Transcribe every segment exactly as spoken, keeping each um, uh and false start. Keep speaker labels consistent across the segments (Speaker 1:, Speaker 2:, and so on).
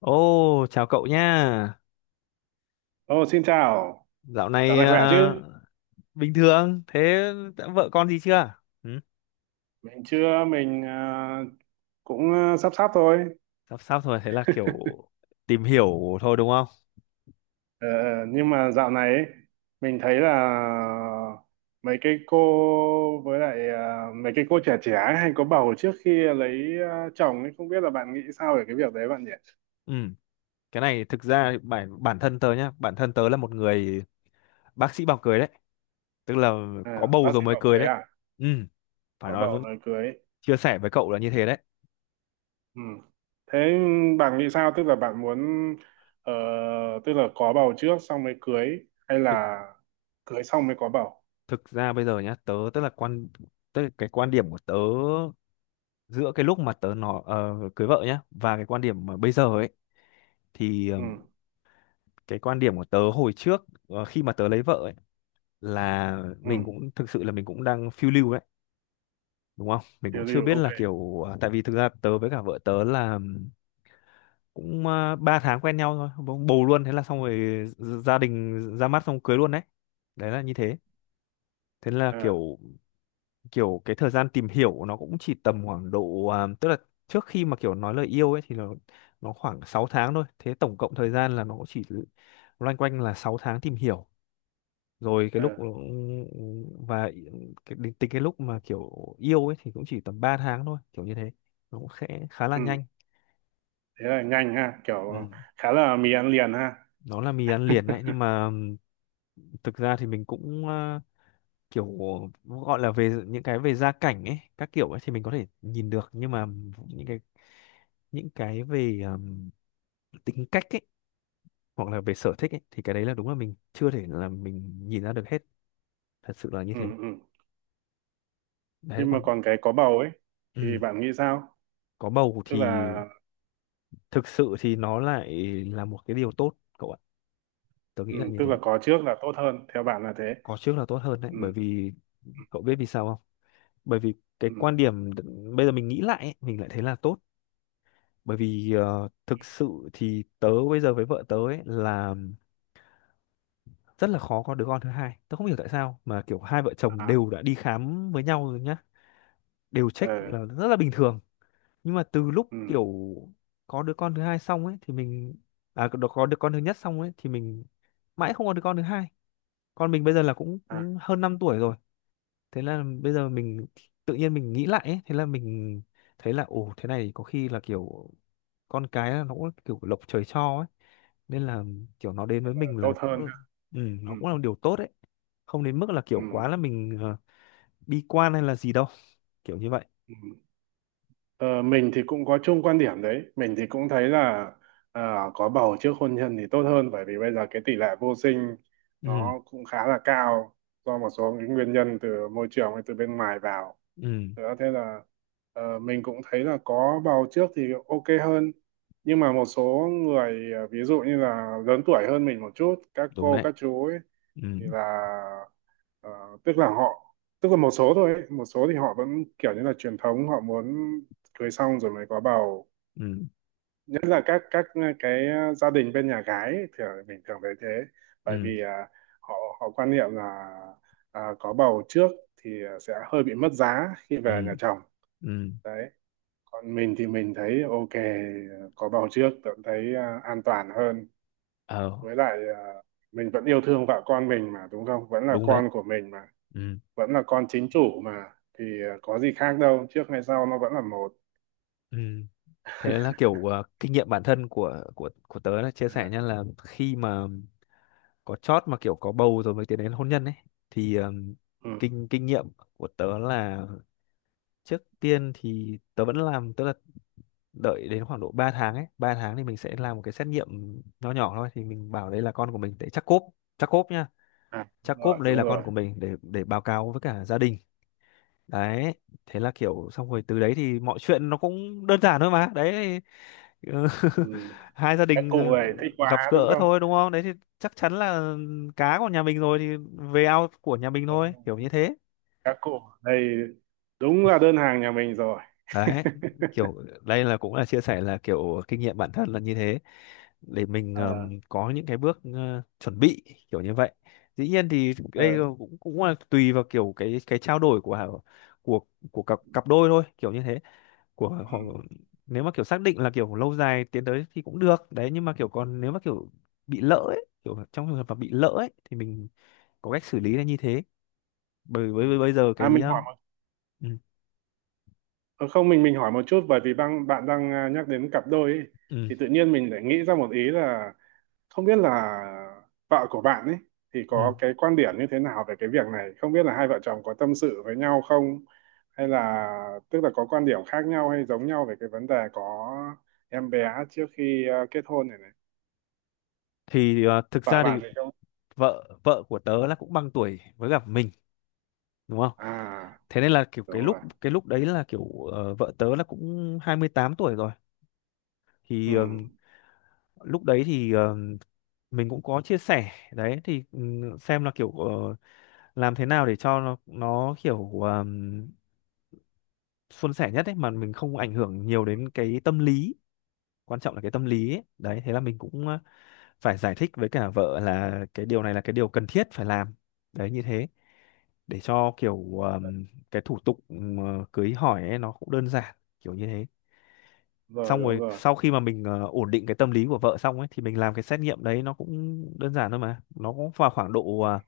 Speaker 1: Ô, chào cậu nha.
Speaker 2: Ô, xin chào,
Speaker 1: Dạo
Speaker 2: dạo
Speaker 1: này
Speaker 2: này khỏe chứ?
Speaker 1: ờ, bình thường. Thế đã vợ con gì chưa? Ừ,
Speaker 2: Mình chưa, mình à, cũng à, sắp sắp thôi.
Speaker 1: sắp sắp rồi, thế là kiểu tìm hiểu thôi đúng không?
Speaker 2: Ờ, nhưng mà dạo này ấy, mình thấy là mấy cái cô với lại à, mấy cái cô trẻ trẻ ấy hay có bầu trước khi lấy à, chồng ấy, không biết là bạn nghĩ sao về cái việc đấy bạn nhỉ?
Speaker 1: Ừ, cái này thực ra bản bản thân tớ nhá, bản thân tớ là một người bác sĩ bảo cười đấy, tức là có
Speaker 2: À,
Speaker 1: bầu
Speaker 2: bác
Speaker 1: rồi
Speaker 2: sĩ
Speaker 1: mới
Speaker 2: bảo
Speaker 1: cười
Speaker 2: cưới
Speaker 1: đấy.
Speaker 2: à?
Speaker 1: Ừ, phải
Speaker 2: Có
Speaker 1: nói
Speaker 2: bầu
Speaker 1: với,
Speaker 2: rồi cưới.
Speaker 1: chia sẻ với cậu là như thế đấy.
Speaker 2: Ừ. Thế bạn nghĩ sao? Tức là bạn muốn, ờ, tức là có bầu trước xong mới cưới hay
Speaker 1: Thực
Speaker 2: là cưới xong mới có bầu?
Speaker 1: thực ra bây giờ nhá, tớ tức là quan tức là cái quan điểm của tớ giữa cái lúc mà tớ nó ờ, cưới vợ nhá và cái quan điểm mà bây giờ
Speaker 2: Ừ.
Speaker 1: ấy thì ờ,
Speaker 2: Ừ.
Speaker 1: cái quan điểm của tớ hồi trước ờ, khi mà tớ lấy vợ ấy, là
Speaker 2: Ừ,
Speaker 1: mình cũng thực sự là mình cũng đang phiêu lưu đấy đúng không, mình cũng
Speaker 2: tiêu
Speaker 1: chưa
Speaker 2: diêu,
Speaker 1: biết
Speaker 2: ok.
Speaker 1: là kiểu à, tại vì thực ra tớ với cả vợ tớ là cũng uh, ba tháng quen nhau thôi bỗng bầu luôn, thế là xong rồi, gia đình ra mắt xong cưới luôn đấy. Đấy là như thế, thế là
Speaker 2: Ờ.
Speaker 1: kiểu kiểu cái thời gian tìm hiểu nó cũng chỉ tầm khoảng độ à, tức là trước khi mà kiểu nói lời yêu ấy thì nó nó khoảng sáu tháng thôi, thế tổng cộng thời gian là nó cũng chỉ loanh quanh là sáu tháng tìm hiểu, rồi cái
Speaker 2: Ờ.
Speaker 1: lúc và cái, đến tính cái lúc mà kiểu yêu ấy thì cũng chỉ tầm ba tháng thôi kiểu như thế, nó cũng khẽ khá là
Speaker 2: Ừ,
Speaker 1: nhanh.
Speaker 2: thế là nhanh ha,
Speaker 1: Ừ.
Speaker 2: kiểu khá là mì ăn liền ha.
Speaker 1: Nó là mì ăn liền đấy, nhưng mà thực ra thì mình cũng ờ, kiểu gọi là về những cái về gia cảnh ấy các kiểu ấy thì mình có thể nhìn được, nhưng mà những cái những cái về ừm, tính cách ấy hoặc là về sở thích ấy thì cái đấy là đúng là mình chưa thể là mình nhìn ra được hết, thật sự là như
Speaker 2: Ừ.
Speaker 1: thế.
Speaker 2: Ừ,
Speaker 1: Đấy
Speaker 2: nhưng mà
Speaker 1: còn
Speaker 2: còn cái có bầu ấy thì
Speaker 1: ừm,
Speaker 2: bạn nghĩ sao,
Speaker 1: có bầu
Speaker 2: tức
Speaker 1: thì
Speaker 2: là?
Speaker 1: thực sự thì nó lại là một cái điều tốt cậu ạ, tớ
Speaker 2: Ừ,
Speaker 1: nghĩ là như
Speaker 2: tức
Speaker 1: thế.
Speaker 2: là có trước là tốt hơn theo bạn là thế?
Speaker 1: Có trước là tốt hơn đấy,
Speaker 2: Ừ.
Speaker 1: bởi vì
Speaker 2: Ừ.
Speaker 1: cậu biết vì sao không? Bởi vì cái
Speaker 2: Ừ.
Speaker 1: quan điểm đ- bây giờ mình nghĩ lại ấy, mình lại thấy là tốt. Bởi vì ờ, thực sự thì tớ bây giờ với vợ tớ ấy là rất là khó có đứa con thứ hai, tớ không hiểu tại sao mà kiểu hai vợ chồng
Speaker 2: À.
Speaker 1: đều đã đi khám với nhau rồi nhá, đều check
Speaker 2: Ờ.
Speaker 1: là rất là bình thường, nhưng mà từ lúc
Speaker 2: Ừ.
Speaker 1: kiểu có đứa con thứ hai xong ấy thì mình à, có có đứa con thứ nhất xong ấy thì mình mãi không có đứa con thứ hai. Con mình bây giờ là cũng
Speaker 2: À,
Speaker 1: cũng hơn năm tuổi rồi, thế là bây giờ mình tự nhiên mình nghĩ lại ấy, thế là mình thấy là ồ thế này có khi là kiểu con cái là nó cũng kiểu lộc trời cho ấy, nên là kiểu nó đến với mình
Speaker 2: tốt
Speaker 1: là cũng
Speaker 2: hơn
Speaker 1: được.
Speaker 2: ha.
Speaker 1: Ừ,
Speaker 2: Ừ.
Speaker 1: nó cũng là một điều tốt đấy, không đến mức là kiểu
Speaker 2: Ừ.
Speaker 1: quá là mình ờ, bi quan hay là gì đâu, kiểu như vậy.
Speaker 2: Ừ. Ờ, mình thì cũng có chung quan điểm đấy, mình thì cũng thấy là ờ, có bầu trước hôn nhân thì tốt hơn, bởi vì bây giờ cái tỷ lệ vô sinh
Speaker 1: Ừ,
Speaker 2: nó cũng khá là cao, do một số những nguyên nhân từ môi trường hay từ bên ngoài vào
Speaker 1: ừ,
Speaker 2: nữa. Thế là ờ, mình cũng thấy là có bầu trước thì ok hơn. Nhưng mà một số người ờ, ví dụ như là lớn tuổi hơn mình một chút, các
Speaker 1: đúng
Speaker 2: cô
Speaker 1: đấy,
Speaker 2: các chú ấy,
Speaker 1: ừ,
Speaker 2: thì là ờ, tức là họ, tức là một số thôi ấy. Một số thì họ vẫn kiểu như là truyền thống, họ muốn cưới xong rồi mới có bầu,
Speaker 1: ừ,
Speaker 2: nhất là các các ờ, cái ờ, gia đình bên nhà gái ấy, thì mình thường thấy thế. Bởi
Speaker 1: ừ,
Speaker 2: vì à, họ họ quan niệm là à, có bầu trước thì sẽ hơi bị mất giá khi
Speaker 1: ừ,
Speaker 2: về nhà chồng.
Speaker 1: ừ,
Speaker 2: Đấy, còn mình thì mình thấy ok, có bầu trước vẫn thấy à, an toàn hơn.
Speaker 1: ờ,
Speaker 2: Với lại à, mình vẫn yêu thương vợ con mình mà, đúng không, vẫn là
Speaker 1: đúng đấy,
Speaker 2: con của mình mà,
Speaker 1: ừ,
Speaker 2: vẫn là con chính chủ mà. Thì ờ, có gì khác đâu, trước hay sau nó vẫn là một.
Speaker 1: ừ, thế là kiểu ờ, kinh nghiệm bản thân của của của tớ là chia sẻ
Speaker 2: À.
Speaker 1: nha, là khi mà có chót mà kiểu có bầu rồi mới tiến đến hôn nhân ấy thì ờm,
Speaker 2: Ừ.
Speaker 1: kinh kinh nghiệm của tớ là trước tiên thì tớ vẫn làm, tức là đợi đến khoảng độ ba tháng ấy, ba tháng thì mình sẽ làm một cái xét nghiệm nho nhỏ thôi, thì mình bảo đây là con của mình để chắc cốp, chắc cốp nha,
Speaker 2: À, đúng
Speaker 1: chắc
Speaker 2: rồi,
Speaker 1: cốp đây
Speaker 2: đúng
Speaker 1: là con
Speaker 2: rồi.
Speaker 1: của mình để để báo cáo với cả gia đình. Đấy, thế là kiểu xong rồi từ đấy thì mọi chuyện nó cũng đơn giản thôi mà, đấy thì, ừ,
Speaker 2: Ừ.
Speaker 1: hai gia
Speaker 2: Các
Speaker 1: đình
Speaker 2: cụ này thích
Speaker 1: ờ, gặp
Speaker 2: quá đúng
Speaker 1: gỡ
Speaker 2: không?
Speaker 1: thôi đúng không, đấy thì chắc chắn là cá của nhà mình rồi thì về ao của nhà mình
Speaker 2: Đúng
Speaker 1: thôi,
Speaker 2: rồi.
Speaker 1: kiểu như thế.
Speaker 2: Các cụ ở đây đúng là đơn hàng nhà mình rồi.
Speaker 1: Đấy, kiểu đây là cũng là chia sẻ là kiểu kinh nghiệm bản thân là như thế, để mình
Speaker 2: Ờ.
Speaker 1: ờm, có những cái bước ờ, chuẩn bị kiểu như vậy. Dĩ nhiên thì đây
Speaker 2: Ờ.
Speaker 1: cũng cũng là tùy vào kiểu cái cái trao đổi của của của cặp cặp đôi thôi kiểu như thế, của
Speaker 2: Ừ.
Speaker 1: họ. Nếu mà kiểu xác định là kiểu lâu dài tiến tới thì cũng được đấy, nhưng mà kiểu còn nếu mà kiểu bị lỡ ấy, kiểu trong trường hợp mà bị lỡ ấy thì mình có cách xử lý là như thế, bởi
Speaker 2: Ừ.
Speaker 1: với với bây giờ
Speaker 2: À,
Speaker 1: cái
Speaker 2: mình hỏi
Speaker 1: um,
Speaker 2: một,
Speaker 1: ừ,
Speaker 2: ờ, không, mình mình hỏi một chút, bởi vì bạn bạn đang à, nhắc đến cặp đôi ấy,
Speaker 1: ừ,
Speaker 2: thì tự nhiên mình lại nghĩ ra một ý là không biết là vợ của bạn ấy thì có
Speaker 1: ừ.
Speaker 2: cái quan điểm như thế nào về cái việc này, không biết là hai vợ chồng có tâm sự với nhau không, hay là tức là có quan điểm khác nhau hay giống nhau về cái vấn đề có em bé trước khi ờ, kết hôn này này?
Speaker 1: Thì ờ, thực
Speaker 2: Vợ
Speaker 1: ra thì
Speaker 2: bạn thì không?
Speaker 1: vợ vợ của tớ là cũng bằng tuổi với cả mình, đúng không,
Speaker 2: À,
Speaker 1: thế nên là kiểu
Speaker 2: đúng
Speaker 1: cái lúc
Speaker 2: rồi.
Speaker 1: cái lúc đấy là kiểu ờ, vợ tớ là cũng hai mươi tám tuổi rồi,
Speaker 2: Ừ.
Speaker 1: thì ờm, lúc đấy thì ờm, mình cũng có chia sẻ đấy, thì ừm, xem là kiểu ờ, làm thế nào để cho nó nó kiểu um, suôn sẻ nhất ấy, mà mình không ảnh hưởng nhiều
Speaker 2: Ừ,
Speaker 1: đến cái tâm lý, quan trọng là cái tâm lý ấy. Đấy, thế là mình cũng ờ, phải giải thích với cả vợ là cái điều này là cái điều cần thiết phải làm, đấy như thế, để cho kiểu um, cái thủ tục um, ờ, cưới hỏi ấy, nó cũng đơn giản kiểu như thế.
Speaker 2: rồi,
Speaker 1: Xong
Speaker 2: đúng
Speaker 1: rồi
Speaker 2: rồi,
Speaker 1: sau khi mà mình ờ, ổn định cái tâm lý của vợ xong ấy thì mình làm cái xét nghiệm đấy, nó cũng đơn giản thôi mà, nó cũng vào khoảng độ ờ,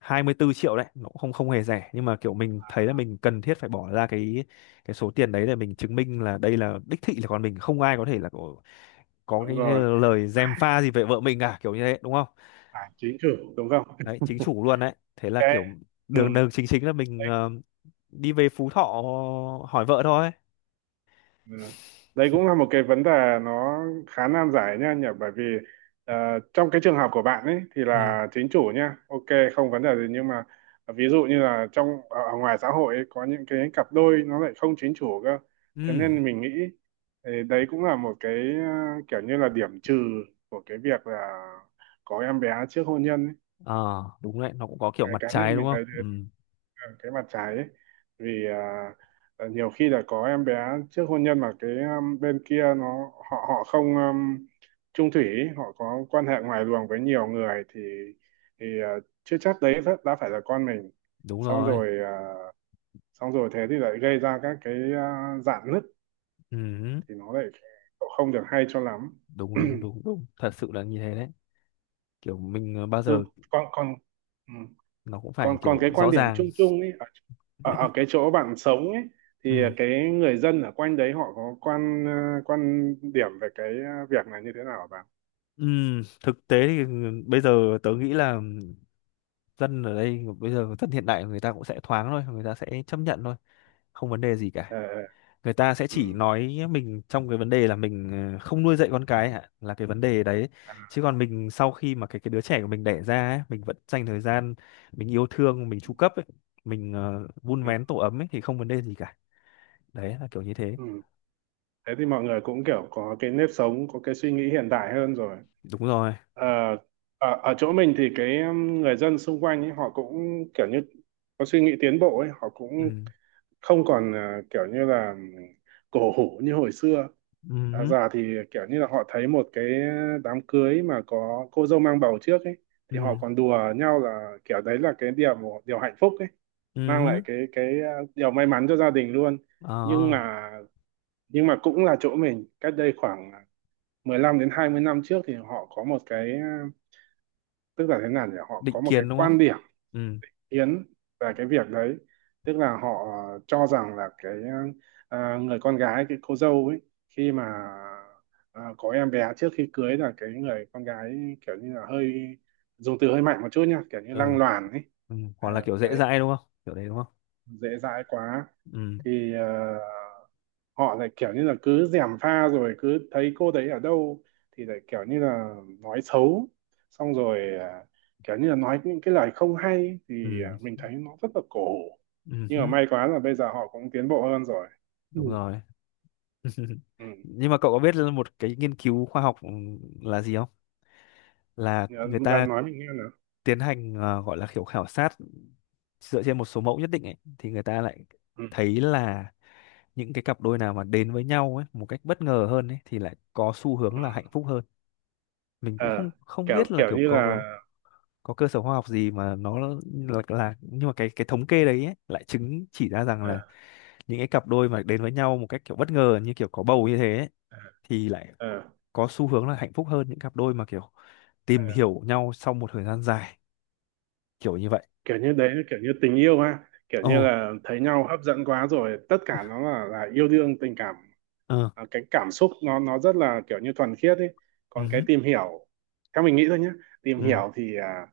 Speaker 1: hai mươi tư triệu đấy, nó cũng không, không hề rẻ, nhưng mà kiểu mình thấy là mình cần thiết phải bỏ ra cái cái số tiền đấy để mình chứng minh là đây là đích thị là con mình, không ai có thể là có, có
Speaker 2: đúng
Speaker 1: cái, cái
Speaker 2: rồi.
Speaker 1: lời gièm pha gì về vợ mình cả, kiểu như thế đúng không.
Speaker 2: À, chính chủ đúng không?
Speaker 1: Đấy, chính chủ luôn đấy, thế là
Speaker 2: Cái,
Speaker 1: kiểu
Speaker 2: ừ.
Speaker 1: đường đường chính chính là mình ờ, đi về Phú Thọ hỏi vợ thôi.
Speaker 2: Ừ. Đấy cũng là một cái vấn đề nó khá nan giải nha nhỉ, bởi vì ờ, trong cái trường hợp của bạn ấy thì
Speaker 1: Ừ,
Speaker 2: là chính chủ nha, ok, không vấn đề gì. Nhưng mà ví dụ như là trong ở ở ngoài xã hội ấy, có những cái cặp đôi nó lại không chính chủ cơ.
Speaker 1: ừ,
Speaker 2: Thế nên mình nghĩ thì đấy cũng là một cái ờ, kiểu như là điểm trừ của cái việc là có em bé trước hôn nhân ấy.
Speaker 1: à, đúng đấy, nó cũng có kiểu
Speaker 2: Cái
Speaker 1: mặt
Speaker 2: cá
Speaker 1: trái
Speaker 2: nhân
Speaker 1: đúng
Speaker 2: mình
Speaker 1: không.
Speaker 2: thấy
Speaker 1: Ừ,
Speaker 2: ờ, cái mặt trái ấy. Vì à, ờ, nhiều khi là có em bé trước hôn nhân mà cái um, bên kia nó, họ họ không um, chung thủy ý, họ có quan hệ ngoài luồng với nhiều người, thì thì ờ, chưa chắc đấy đã, đã phải là con mình.
Speaker 1: đúng
Speaker 2: Xong
Speaker 1: rồi,
Speaker 2: rồi ờ, xong rồi thế thì lại gây ra các cái ờ, rạn nứt,
Speaker 1: ừ,
Speaker 2: thì nó lại không được hay cho lắm.
Speaker 1: đúng đúng đúng đúng, thật sự là như thế đấy, kiểu mình ờ, bao
Speaker 2: Ừ,
Speaker 1: giờ
Speaker 2: còn còn ừ.
Speaker 1: nó cũng
Speaker 2: còn
Speaker 1: phải
Speaker 2: còn
Speaker 1: kiểu
Speaker 2: cái quan
Speaker 1: rõ
Speaker 2: điểm
Speaker 1: ràng.
Speaker 2: chung chung ấy ở, ở ở cái chỗ bạn sống ấy, thì
Speaker 1: Ừ.
Speaker 2: cái người dân ở quanh đấy họ có quan, ờ, quan điểm về cái ờ, việc này như thế nào hả bạn?
Speaker 1: Ừ. Thực tế thì ừ, bây giờ tớ nghĩ là dân ở đây bây giờ dân hiện đại, người ta cũng sẽ thoáng thôi, người ta sẽ chấp nhận thôi, không vấn đề gì
Speaker 2: Ờ.
Speaker 1: cả.
Speaker 2: Ờ.
Speaker 1: Người ta sẽ
Speaker 2: Ừ.
Speaker 1: chỉ nói mình trong cái vấn đề là mình ờ, không nuôi dạy con cái hả, là cái vấn đề đấy,
Speaker 2: À.
Speaker 1: chứ còn mình sau khi mà cái cái đứa trẻ của mình đẻ ra ấy, mình vẫn dành thời gian, mình yêu thương, mình chu cấp ấy, mình ờ, vun
Speaker 2: Ừ.
Speaker 1: vén tổ ấm ấy thì không vấn đề gì cả, đấy là kiểu như thế.
Speaker 2: Ừ. Thế thì mọi người cũng kiểu có cái nếp sống, có cái suy nghĩ hiện đại hơn rồi.
Speaker 1: Đúng rồi,
Speaker 2: Ờ, ở ở chỗ mình thì cái um, người dân xung quanh ấy họ cũng kiểu như có suy nghĩ tiến bộ ấy, họ cũng
Speaker 1: ừ,
Speaker 2: không còn ờ, kiểu như là cổ hủ như hồi xưa. À,
Speaker 1: ừ,
Speaker 2: già thì kiểu như là họ thấy một cái đám cưới mà có cô dâu mang bầu trước ấy, thì họ
Speaker 1: ừ,
Speaker 2: còn đùa nhau là kiểu đấy là cái điều điều hạnh phúc ấy, mang
Speaker 1: ừ,
Speaker 2: lại cái cái ờ, điều may mắn cho gia đình luôn. Nhưng
Speaker 1: ờ,
Speaker 2: mà, nhưng mà cũng là chỗ mình, cách đây khoảng mười lăm đến hai mươi năm trước thì họ có một cái ờ, tức là thế nào nhỉ, họ
Speaker 1: định
Speaker 2: có một cái
Speaker 1: kiến đúng không?
Speaker 2: quan điểm
Speaker 1: Ừ,
Speaker 2: yến về cái việc đấy. Tức là họ ờ, cho rằng là cái, à, người con gái, cái cô dâu ấy, khi mà à, có em bé trước khi cưới là cái người con gái kiểu như là hơi, dùng từ hơi mạnh một chút nha, kiểu như lăng
Speaker 1: ừ,
Speaker 2: loàn ấy.
Speaker 1: ừ. Hoặc là
Speaker 2: Ờ,
Speaker 1: kiểu dễ
Speaker 2: đấy,
Speaker 1: dãi đúng không? Kiểu đấy đúng không?
Speaker 2: dễ dãi quá.
Speaker 1: Ừ,
Speaker 2: Thì ờ, họ lại kiểu như là cứ gièm pha, rồi cứ thấy cô đấy ở đâu thì lại kiểu như là nói xấu, xong rồi à, kiểu như là nói những cái lời không hay, thì à,
Speaker 1: ừ,
Speaker 2: mình thấy nó rất là cổ hủ.
Speaker 1: ừ,
Speaker 2: Nhưng mà
Speaker 1: hứ,
Speaker 2: may quá là bây giờ họ cũng tiến bộ hơn rồi.
Speaker 1: đúng
Speaker 2: Ừ.
Speaker 1: rồi.
Speaker 2: Ừ.
Speaker 1: Nhưng mà cậu có biết là một cái nghiên cứu khoa học ừ, là gì không? Là
Speaker 2: Nhớ-
Speaker 1: người ta
Speaker 2: bạn nói mình nghe nào.
Speaker 1: tiến hành ờ, gọi là kiểu khảo sát dựa trên một số mẫu nhất định ấy, thì người ta lại
Speaker 2: Ừ.
Speaker 1: thấy là những cái cặp đôi nào mà đến với nhau ấy một cách bất ngờ hơn ấy thì lại có xu hướng
Speaker 2: Ừ.
Speaker 1: là hạnh phúc hơn. Mình
Speaker 2: Ờ,
Speaker 1: cũng không không
Speaker 2: kiểu
Speaker 1: biết là
Speaker 2: kiểu
Speaker 1: kiểu
Speaker 2: như là.
Speaker 1: có có cơ sở khoa học gì mà nó là, là nhưng mà cái cái thống kê đấy ấy, lại chứng chỉ ra rằng là
Speaker 2: Ờ.
Speaker 1: những cái cặp đôi mà đến với nhau một cách kiểu bất ngờ như kiểu có bầu như thế ấy,
Speaker 2: Ờ.
Speaker 1: thì lại
Speaker 2: Ờ.
Speaker 1: có xu hướng là hạnh phúc hơn những cặp đôi mà kiểu
Speaker 2: Ờ.
Speaker 1: tìm hiểu nhau sau một thời gian dài kiểu như vậy.
Speaker 2: Kiểu như đấy là kiểu như tình yêu ha, kiểu
Speaker 1: Ồ,
Speaker 2: như là thấy nhau hấp dẫn quá rồi, tất cả nó là là yêu đương tình cảm.
Speaker 1: ờ,
Speaker 2: À, cái cảm xúc nó nó rất là kiểu như thuần khiết ấy. Còn cái
Speaker 1: ừ,
Speaker 2: tìm hiểu, theo mình nghĩ thôi nhé, tìm
Speaker 1: ừ,
Speaker 2: hiểu thì à,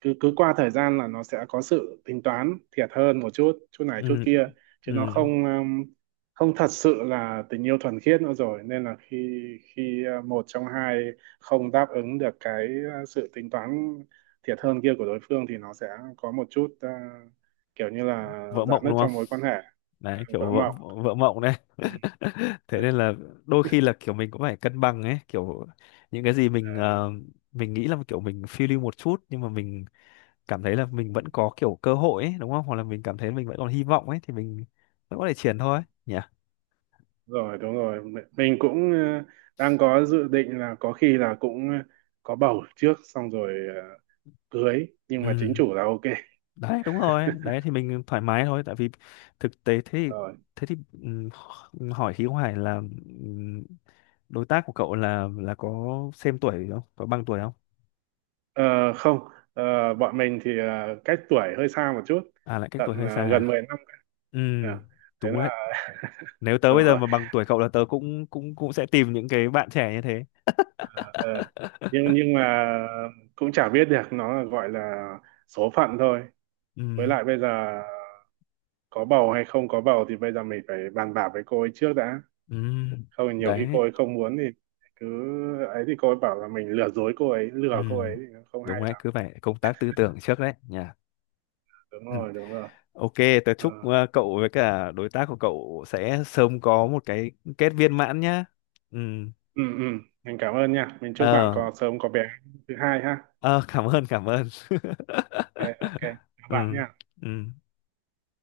Speaker 2: cứ cứ qua thời gian là nó sẽ có sự tính toán thiệt hơn một chút, chút này chút
Speaker 1: ừ,
Speaker 2: kia, chứ
Speaker 1: ừ,
Speaker 2: nó không um, không thật sự là tình yêu thuần khiết nữa rồi. Nên là khi, khi uh, một trong hai không đáp ứng được cái uh, sự tính toán thiệt hơn kia của đối phương, thì nó sẽ có một chút uh, kiểu như là
Speaker 1: vỡ
Speaker 2: rạn
Speaker 1: mộng
Speaker 2: nứt
Speaker 1: đúng không,
Speaker 2: trong mối quan hệ.
Speaker 1: đấy
Speaker 2: Vỡ
Speaker 1: kiểu vỡ
Speaker 2: mộng.
Speaker 1: vỡ mộng đấy.
Speaker 2: Ừ.
Speaker 1: Thế
Speaker 2: Ờ.
Speaker 1: nên là đôi khi là kiểu mình cũng phải cân bằng ấy, kiểu những cái gì mình
Speaker 2: Ờ,
Speaker 1: ờ, mình nghĩ là kiểu mình phiêu lưu một chút, nhưng mà mình cảm thấy là mình vẫn có kiểu cơ hội ấy, đúng không? Hoặc là mình cảm thấy mình vẫn còn hy vọng ấy thì mình vẫn có thể triển thôi nhỉ.
Speaker 2: rồi, đúng rồi, mi- mình cũng uh, đang có dự định là có khi là cũng ờ, có bầu trước xong rồi ờ, cưới, nhưng mà chính
Speaker 1: Ừ,
Speaker 2: chủ là ok.
Speaker 1: đấy đúng rồi, đấy thì mình thoải mái thôi, tại vì thực tế thế thì
Speaker 2: Rồi.
Speaker 1: thế thì ừm, hỏi khí hoài là ừm, đối tác của cậu là là có xem tuổi không? Có bằng tuổi không?
Speaker 2: Ờ, không, ờ, bọn mình thì ờ, cách tuổi hơi xa một chút.
Speaker 1: À, lại cách
Speaker 2: Tận
Speaker 1: tuổi hơi xa
Speaker 2: ờ,
Speaker 1: à?
Speaker 2: gần mười năm.
Speaker 1: Ừ,
Speaker 2: Ờ, thế
Speaker 1: đúng đấy.
Speaker 2: là.
Speaker 1: Nếu tớ
Speaker 2: Đúng
Speaker 1: bây giờ
Speaker 2: rồi.
Speaker 1: mà bằng tuổi cậu là tớ cũng cũng cũng sẽ tìm những cái bạn trẻ như thế.
Speaker 2: Ờ, nhưng nhưng mà cũng chả biết được, nó là gọi là số phận thôi. Với
Speaker 1: Ừ,
Speaker 2: lại bây giờ có bầu hay không có bầu thì bây giờ mình phải bàn bạc với cô ấy trước đã,
Speaker 1: ừ,
Speaker 2: không thì nhiều khi
Speaker 1: đấy.
Speaker 2: cô ấy không muốn thì cứ ấy, thì cô ấy bảo là mình lừa dối cô ấy,
Speaker 1: Ừ,
Speaker 2: lừa cô ấy thì nó không hay
Speaker 1: đúng đấy,
Speaker 2: lắm.
Speaker 1: cứ phải công tác tư tưởng trước đấy nhỉ.
Speaker 2: Đúng
Speaker 1: Ừ.
Speaker 2: rồi, đúng rồi.
Speaker 1: Ok, tớ
Speaker 2: Ờ.
Speaker 1: chúc ờ, cậu với cả đối tác của cậu sẽ sớm có một cái kết viên mãn nhá. Ừ.
Speaker 2: Ừ, ừ, mình cảm ơn nha, mình chúc bạn
Speaker 1: Ờ,
Speaker 2: có sớm có bé thứ hai ha.
Speaker 1: ờ, cảm ơn, cảm ơn.
Speaker 2: Ok, ok, chào
Speaker 1: Ừ.
Speaker 2: bạn nha.
Speaker 1: Ừ.